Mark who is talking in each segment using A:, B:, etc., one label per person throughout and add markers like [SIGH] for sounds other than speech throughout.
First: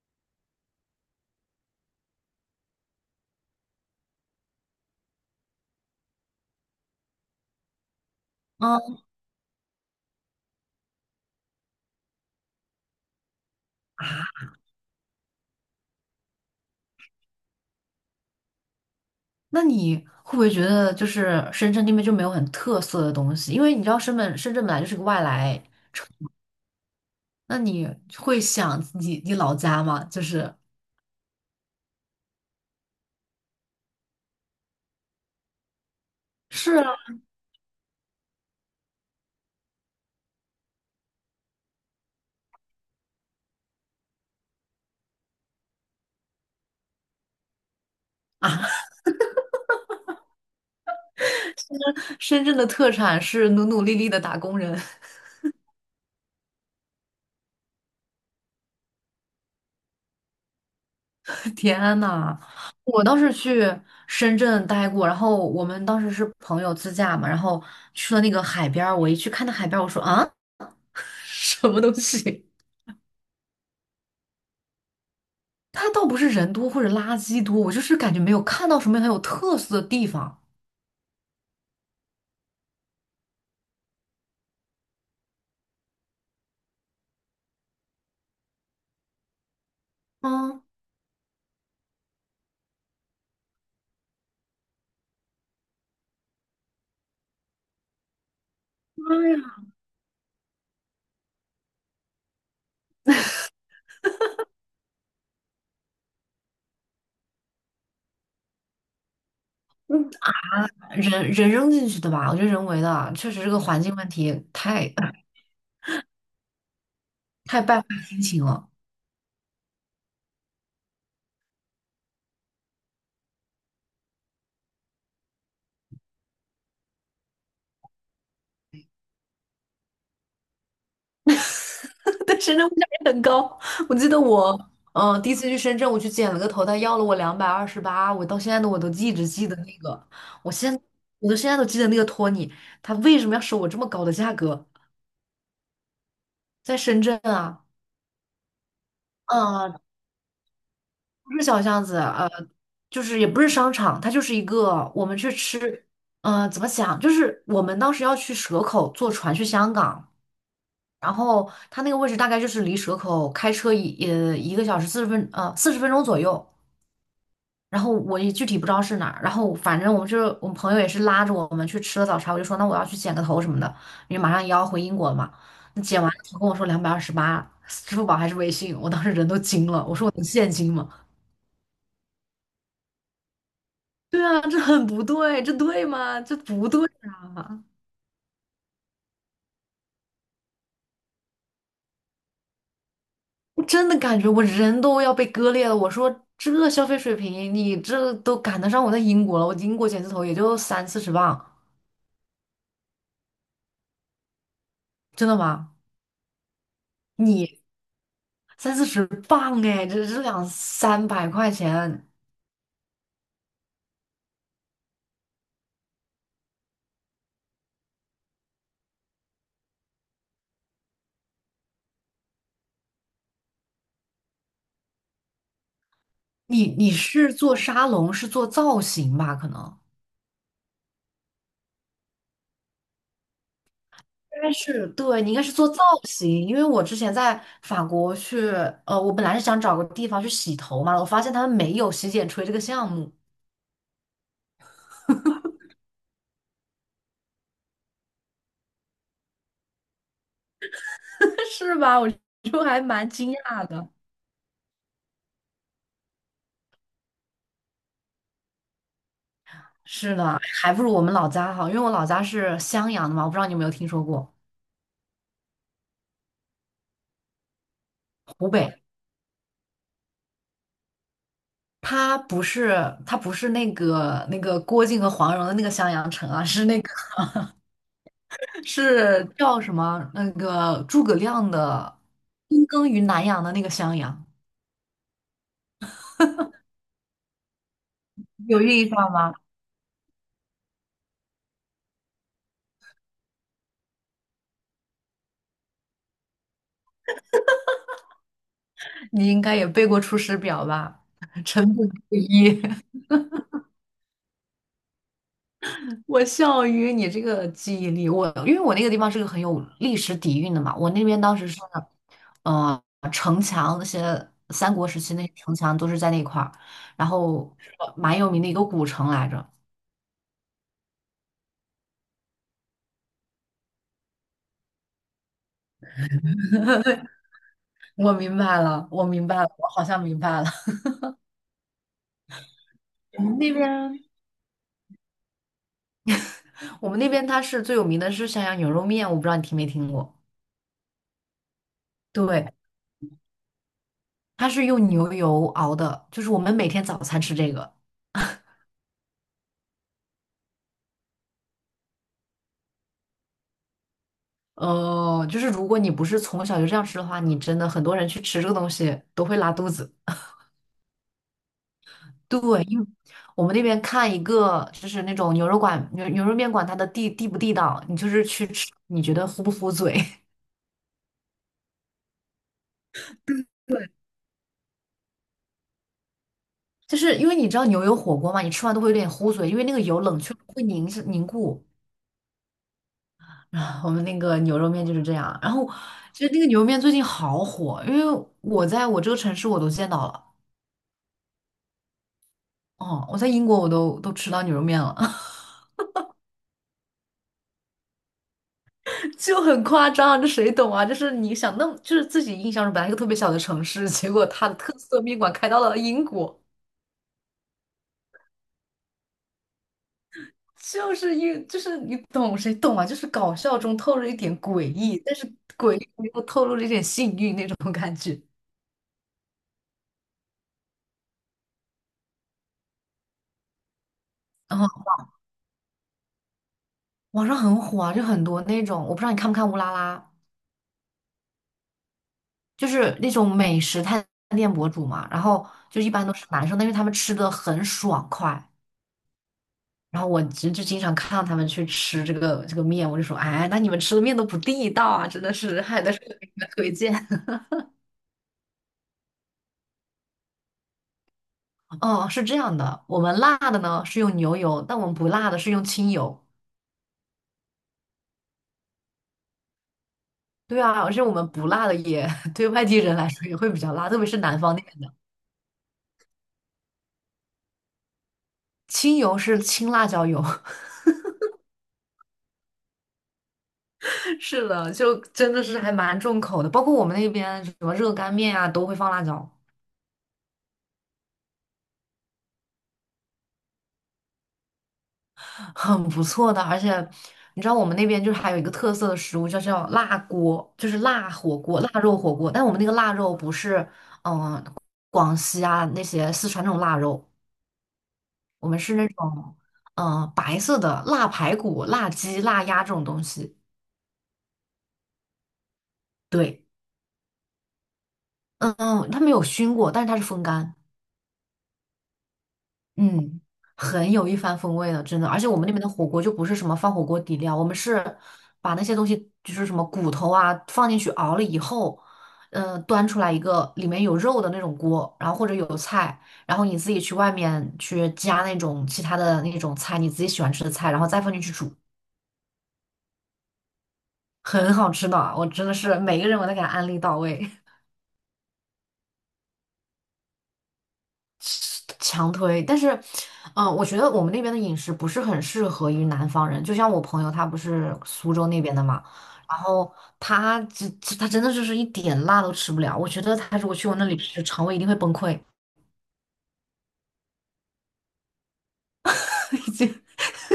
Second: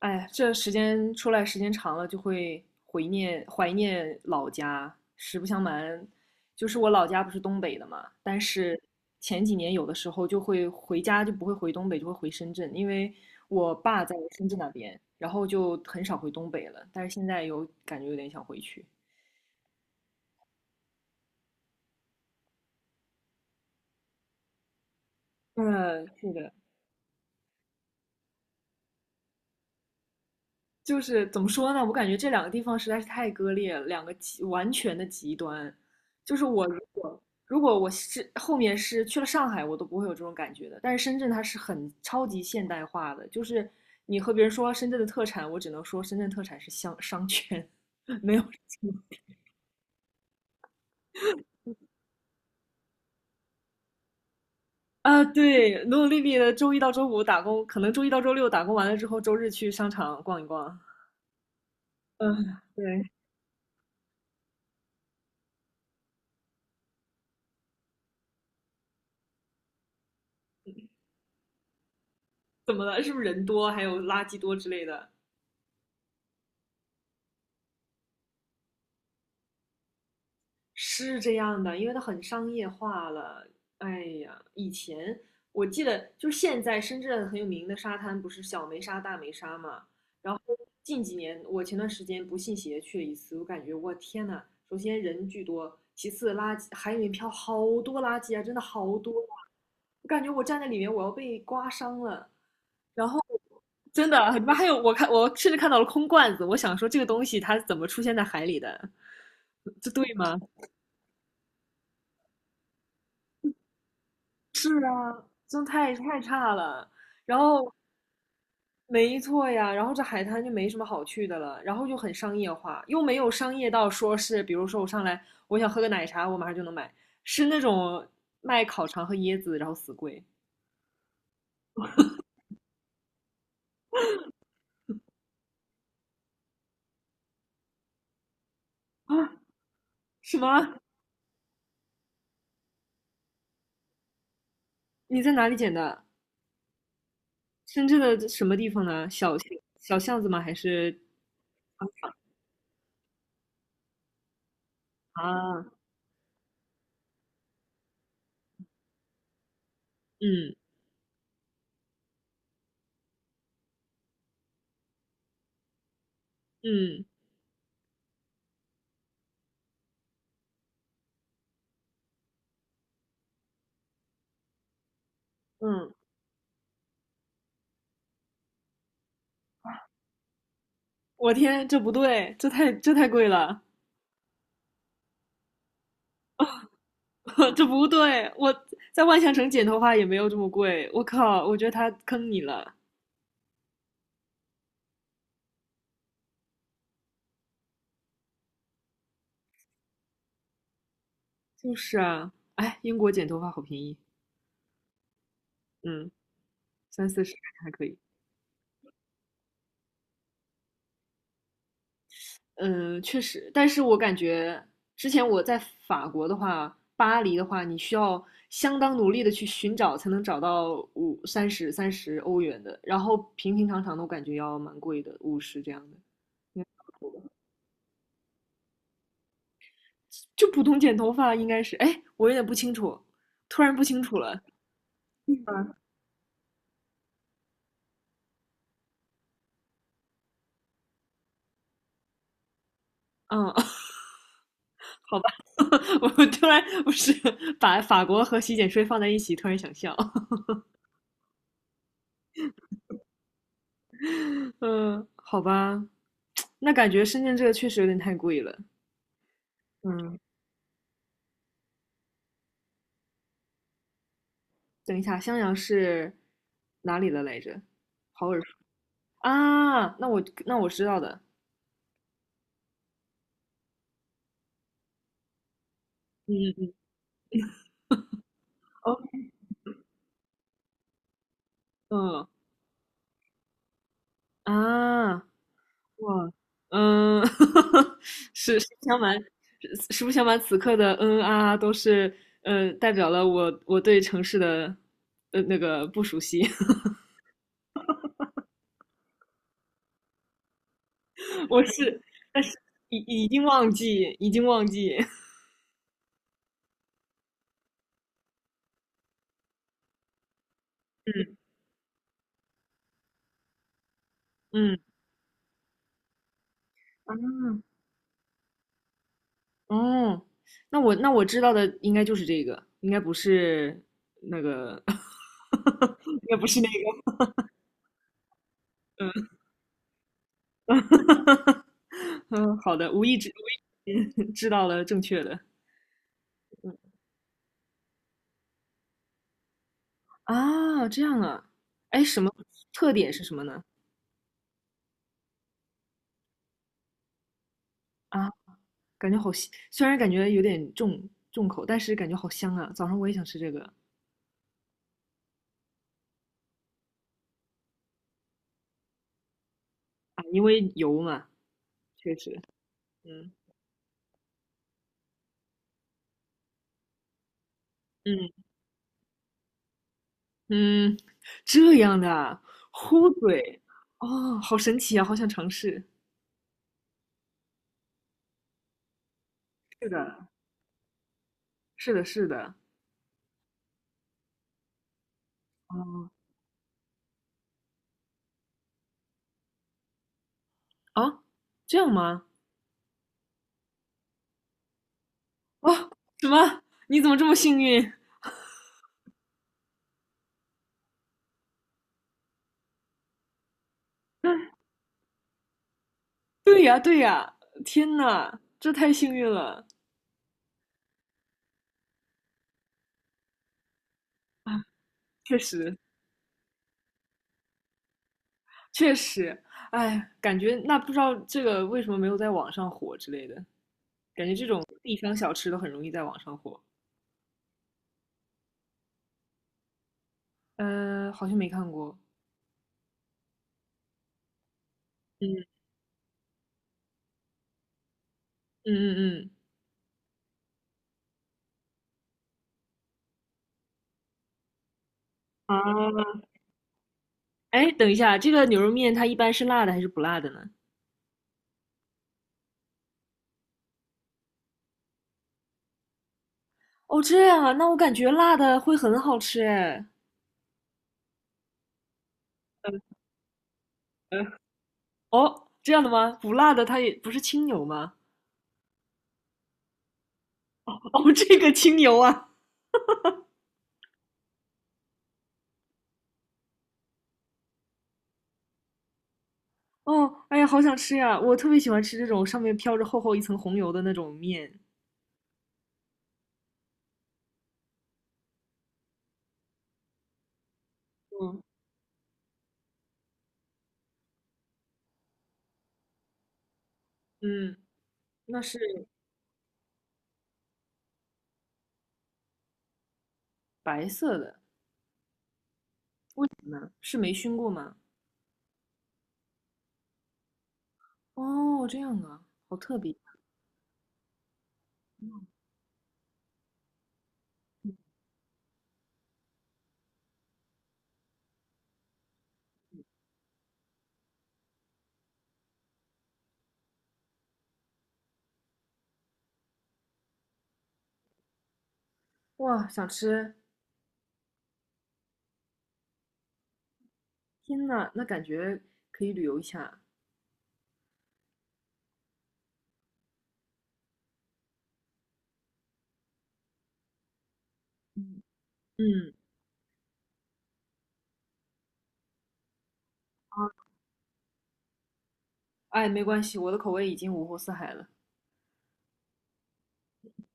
A: 哎，这时间出来时间长了，就会怀念老家。实不相瞒，就是我老家不是东北的嘛，但是
B: 嗯，
A: 前几年有的时候就会回家，就不会回东北，就会回深圳，因为我爸在深圳那边，然后就很少回东北了。但是现在有感觉有点想回去。
B: 那你会不会觉得就是深圳那边就没有很特色的东西？因为你知道深圳本来就是个外来，
A: 嗯，是的。
B: 那你会想你老家吗？就是
A: 就是怎么说呢？我感觉这两个地方实在是太割裂了，两个极完全的极端。就是我如
B: 是
A: 果如果我是后面是去了上海，我都不会有这种感觉的。但是深圳它是很超级现代化的，就是你和别人说深圳的特产，我只能说深圳特产是香商圈，[LAUGHS] 没有
B: 啊，
A: 什
B: [LAUGHS]
A: 么
B: 深圳的特产是努努力力的打工人。
A: 啊。对，努努力力的周一到周五打工，可能周一到周六打工完了之后，周日去商场逛一逛。
B: [LAUGHS] 天呐，
A: 嗯，
B: 我
A: 对，
B: 当时去深圳待过，然后我们当时是朋友自驾嘛，然后去了那个海边儿，我一去看那海边儿，我说啊，[LAUGHS] 什么东西？
A: 怎么了？是不是人多，还有垃圾多之类的？
B: 它倒不是人多或者垃圾多，我就是感觉没有看到什么很有特色的地方。
A: 是这样的，因为它很商业化了。哎呀，以前我记得，就是现在深圳很有名的沙滩不是小梅沙、大梅沙嘛？然后
B: 嗯，
A: 近几年，我前段时间不信邪去了一次，我感觉我天呐，首先人巨多，其次垃圾海里面漂好多垃圾啊，真的好多
B: 妈
A: 啊！
B: 呀！
A: 我感觉我站在里面，我要被刮伤了。然后 [LAUGHS] 真的，里面还有我看，我甚至看到了空罐子，我想说这个东西它怎么出现在海里的？[LAUGHS] 这对吗？
B: 人人扔进去的吧？我觉得人为的啊，确实这个环境问题太 [LAUGHS]
A: 真太差了。然
B: 太
A: 后，
B: 败坏心情了。
A: 没错呀，然后这海滩就没什么好去的了，然后就很商业化，又没有商业到说是，比如说我上来我想喝个奶茶，我马上就能买，是那种卖烤肠和椰子，然后死贵
B: [LAUGHS] 但深圳物价也很高。我记得我，第一次去深圳，我去剪了个头，他要了我两百二十八，我到现在我都一直
A: 啊？
B: 记得那个，
A: 什
B: 我现
A: 么？
B: 我都现在都记得那个托尼，他为什么要收我这么高的价格？
A: 你在哪里捡的？
B: 在深圳啊，
A: 深圳的什么地方呢？小巷
B: 嗯。
A: 小巷子吗？还是
B: 不是小巷子，就是也不是商场，它就是一个我们去
A: 啊？
B: 吃，呃，怎么讲？就是我们当时要去蛇口坐船去香港，
A: 嗯
B: 然后它那个位置大概就是离蛇口开车1个小时40分钟左右，
A: 嗯
B: 然后我也具体不知道是哪儿，然后反正我们朋友也是拉着我们去吃了早茶，我就说那我要去剪个头什么的，因为马上也要回英国了嘛。那
A: 嗯，
B: 剪完了头跟我说两百二十八，[LAUGHS] 支付宝还是微信，我当时人都惊了，我说我能现金吗？
A: 我天，这不对，这太贵了。
B: 对啊，这很不对，这对吗？这不对
A: [LAUGHS]
B: 啊！
A: 这不对，我在万象城剪头发也没有这么贵。我靠，我觉得他坑你了。
B: 我真的感觉我人都要被割裂了。我说这消费水平，你这都赶得上我在英国了。我英国剪字头也就三四十磅，
A: 就是啊，哎，英国剪头发好便宜，
B: 真的吗？
A: 嗯，30到40
B: 你
A: 还可以。
B: 三四十磅哎，这这2、300块钱，
A: 嗯，确实，但是我感觉之前我在法国的话，巴黎的话，你需要相当努力的去寻找，才能找到50、30、30欧元的，然后平平常常的，我感觉要蛮贵的，50这样的。
B: 你是做沙龙，是做造型吧？可能。
A: 就普通剪头发应该是，哎，我有点不清楚，突然不清楚了。
B: 应该是对，你应该是做造型，因为我之前在法国去，呃，我本来是想找个地方去洗头嘛，我发现他们没有洗剪吹这个项目，
A: 嗯，[LAUGHS] 好吧，[LAUGHS] 我突然不是把法国和洗剪吹放在一起，突然想笑。
B: [LAUGHS] 是吧？我就还蛮惊讶的。
A: [LAUGHS] 嗯，好吧，那感觉深圳这个确实有点太贵了。
B: 是
A: 嗯，
B: 的，还不如我们老家好，因为我老家是襄阳的嘛，我不知道你有没有听说过
A: 等一下，襄阳是哪里的来着？好耳熟
B: 湖北。
A: 啊！那我知道的。
B: 它不是，它不是那个郭靖和黄蓉的那个襄阳城啊，是
A: 嗯，
B: 那个 [LAUGHS]
A: 哦，
B: 是叫什么？那个诸葛亮的
A: 嗯
B: 躬耕于南阳的那个襄阳，
A: 啊，哇，嗯，[LAUGHS] 实
B: 有
A: 实不
B: 印
A: 相
B: 象
A: 瞒，
B: 吗？
A: 实不相瞒,此刻的嗯啊啊都是嗯，代表了我对城市的，呃，那个不熟悉。[LAUGHS]
B: 你应该也背过《出师表》吧？[LAUGHS]
A: 我
B: 臣本
A: 是，
B: 不
A: 但是
B: 一。
A: 已已经忘记，已经忘记。
B: 我笑于你这个记忆力，我因为我那个地方是个很有历史底蕴的嘛，我那边当时
A: [LAUGHS]
B: 是，呃，城墙那些三
A: 嗯
B: 国时期那些城墙都是在那块儿，然后
A: 嗯，
B: 是蛮有名的一个古城来着。
A: 啊，哦，那我知道的应该就是这个，应该不是那个，[LAUGHS] 应该不是那个。
B: 我明白了，我明
A: 嗯
B: 白了，我好像明白了。[LAUGHS]
A: [LAUGHS] 嗯，好的，无意
B: 我
A: 之
B: 们那边，
A: 无意之间 [LAUGHS] 知道了正确的。
B: 我们那边它是最有名的是襄阳牛肉面，我不知道你听没听过。
A: 啊，这样啊，哎，什么
B: 对，
A: 特点是什么呢？
B: 它是用牛油熬的，就是我们每天早餐吃这个。
A: 啊，感觉好香，虽然感觉有点重重口，但是感觉好香啊！早上我也想吃这个
B: 哦，就是如果你不是从小就这样吃的话，你真的很多人去吃这个东西都会拉肚子。
A: 啊，因为油嘛，确实，
B: 对，因为
A: 嗯
B: 我们那边看一个就是那种牛肉馆、牛肉面馆，它的地不地道，你就是
A: 嗯
B: 去吃，你觉得糊不糊嘴？[LAUGHS]
A: 嗯，这样的啊，糊嘴，
B: 对，
A: 哦，好神奇啊，好想尝试。
B: 就是因为你知道牛油火锅嘛，你吃完都会有点糊嘴，因为那个
A: 是
B: 油冷
A: 的，
B: 却了会凝固。
A: 是的，是的，
B: 啊，我们那个牛肉面就是这样。然后
A: 哦
B: 其实那个牛肉面最近好火，因为我在我这个城市我都见到了，
A: 啊，这样吗？
B: 哦，我在英国我都吃到牛肉面了。
A: 哦，什么？你怎么这么幸运？
B: 就很夸张啊，这谁懂啊？就是你想那么，就是自己印象中本来一个特别小的城市，结果它的
A: [LAUGHS]
B: 特色面馆开到了英国，
A: 对呀，对呀，天呐，这太幸运了
B: 就是英，就是你懂谁懂啊？就是搞笑中透露一点诡
A: 啊！
B: 异，但是
A: 确
B: 诡
A: 实，
B: 异又透露了一点幸运那种感觉。
A: 确实，哎，感觉那不知道这个为什么没有在网上火之类的，感觉这
B: 然
A: 种
B: 后
A: 地方小吃都很容易在网上火。
B: 网上很火啊，就很多那种，我不知道你看不看乌拉拉，
A: 呃，好像没看过。
B: 就是那种美食探店博主嘛。然后
A: 嗯
B: 就一般都是男生，但是他们吃的很爽快。
A: 嗯嗯嗯。
B: 然后我侄就经常看到他们去吃这个面，我就说，哎，那你们吃的面都不地道啊，真的是，还得是给
A: 啊，
B: 你们推荐。[LAUGHS]
A: 哎，等一下，这个牛肉面它一般是辣的还是不辣的呢？
B: 哦，是这样的，我们辣的呢是用牛油，但我们不辣的是用清油。
A: 哦，这样啊，那我感觉辣的会很好吃哎。
B: 对啊，而且我们不辣的也 [LAUGHS] 对外地人来说也会比较辣，特别是
A: 呃，
B: 南方那边的。
A: 哦，这样的吗？不辣的它也不是清油吗？
B: 清油是青辣椒油，[LAUGHS]
A: 哦，这个清油啊。
B: 是的，就真的是还蛮重口的。包括我们那边什么热干面啊，都会放辣椒。
A: 哦，哎呀，好想吃呀！我特别喜欢吃这种上面飘着厚厚一层红油的那种面。
B: 很不错的，而且你知道我们那边就是还有一个特色的食物，叫辣锅，就是辣火
A: 嗯
B: 锅、腊肉火锅。但我们那个腊肉不是广西啊那些四川那种腊肉，
A: 嗯，那
B: 我
A: 是
B: 们是那种白色的腊排骨、腊鸡、腊鸭这种东西。
A: 白色的，为
B: 对，
A: 什么呢？是没熏过吗？
B: 嗯，它没有熏过，但是它是风干。
A: 哦，这样啊，好特别
B: 嗯，很有一番风味的，真的。而且我们那边的火锅就不是什么放火锅底料，我们是把那些东西，就是什么骨头啊，放进去熬了以后，端出来一个里面有肉的那种锅，然后或者有菜，然后你自己去外面去加那种其他的那种菜，你自己喜欢吃的菜，然后再放进去煮，
A: 哇！想吃，
B: 很好吃的。我真的是每个人我都给他安利到位。
A: 天呐，那感觉可以旅游一下。
B: 强推，但是，我觉得我们那边的饮食不是很适合于南方人。就像我朋友，他不是苏州那边的嘛，
A: 嗯，
B: 然后他他真的就是一点辣都吃不了。我觉得他如果去我那里吃，肠胃一定会崩溃。
A: 哎，没关系，我的口味已经五湖四海了。
B: [LAUGHS] 已经，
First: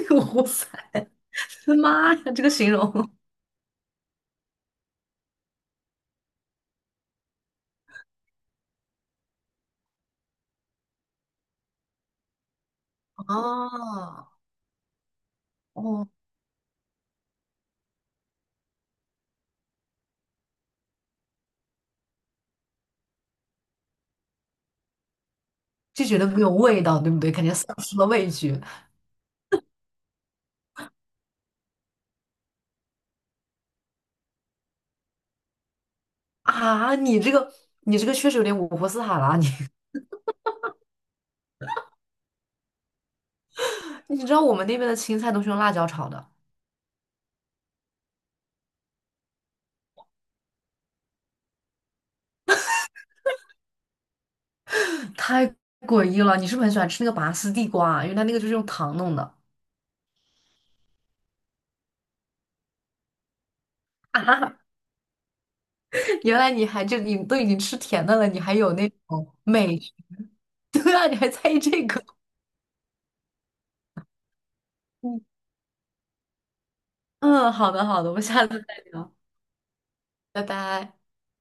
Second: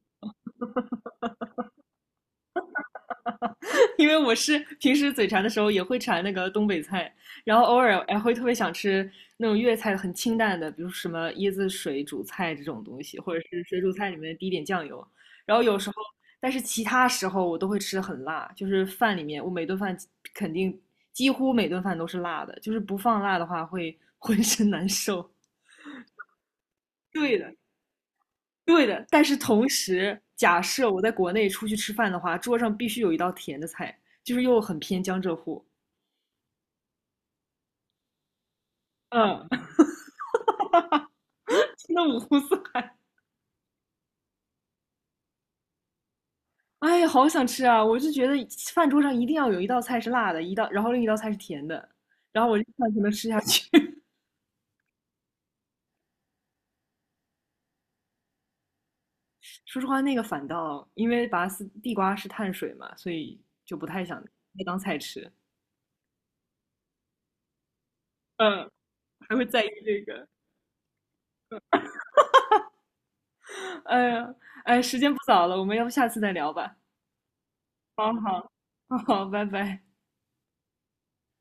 B: [LAUGHS] 哇塞，我的妈呀，这个形容
A: 因为我是平时嘴馋的时候也会馋那个东北菜，然后偶尔还会特别想吃那种粤菜很清淡的，比如什么椰子水煮菜这种东西，或者是水煮菜里
B: 啊，
A: 面滴一点酱油。然后有时候，
B: 哦，
A: 但是其他时候我都会吃很辣，就是饭里面我每顿饭肯定几乎每顿饭都是辣的，就是不放辣的话会浑身难受。
B: 就觉得没有味道，对不对？
A: 对
B: 感觉
A: 的，
B: 丧失了味觉
A: 对的。但是同时，假设我在国内出去吃饭的话，桌上必须有一道甜的菜，就是又很偏江浙沪。
B: 啊！你这个，你这个确实有点五湖四海了啊，你
A: 嗯，[LAUGHS] 那五湖四海。
B: [LAUGHS] 你知道我们那边的青菜都是用辣椒炒的。
A: 哎呀，好想吃啊！我就觉得饭桌上一定要有一道菜是辣的，一道，然后另一道菜是甜的，然后我这饭才能吃下去。
B: 太诡异了！你是不是很喜欢吃那个拔丝地瓜啊？为来那个就是用糖弄的
A: [LAUGHS] 说实话，那个反倒因为拔丝地瓜是碳水嘛，所以就不太想
B: 啊！
A: 那当菜吃。
B: [LAUGHS] 原来你还就你都已经吃甜的了，你还
A: 嗯，
B: 有那种
A: 还会在意
B: 美食
A: 这个。
B: [LAUGHS] 对啊，你还在意这个？
A: 哎呀，哎，时间不早了，我们要不下次再聊吧？
B: 嗯嗯，好的好的，
A: 好
B: 我们下
A: 好
B: 次再
A: [LAUGHS]
B: 聊，
A: 好，拜拜。
B: 拜拜。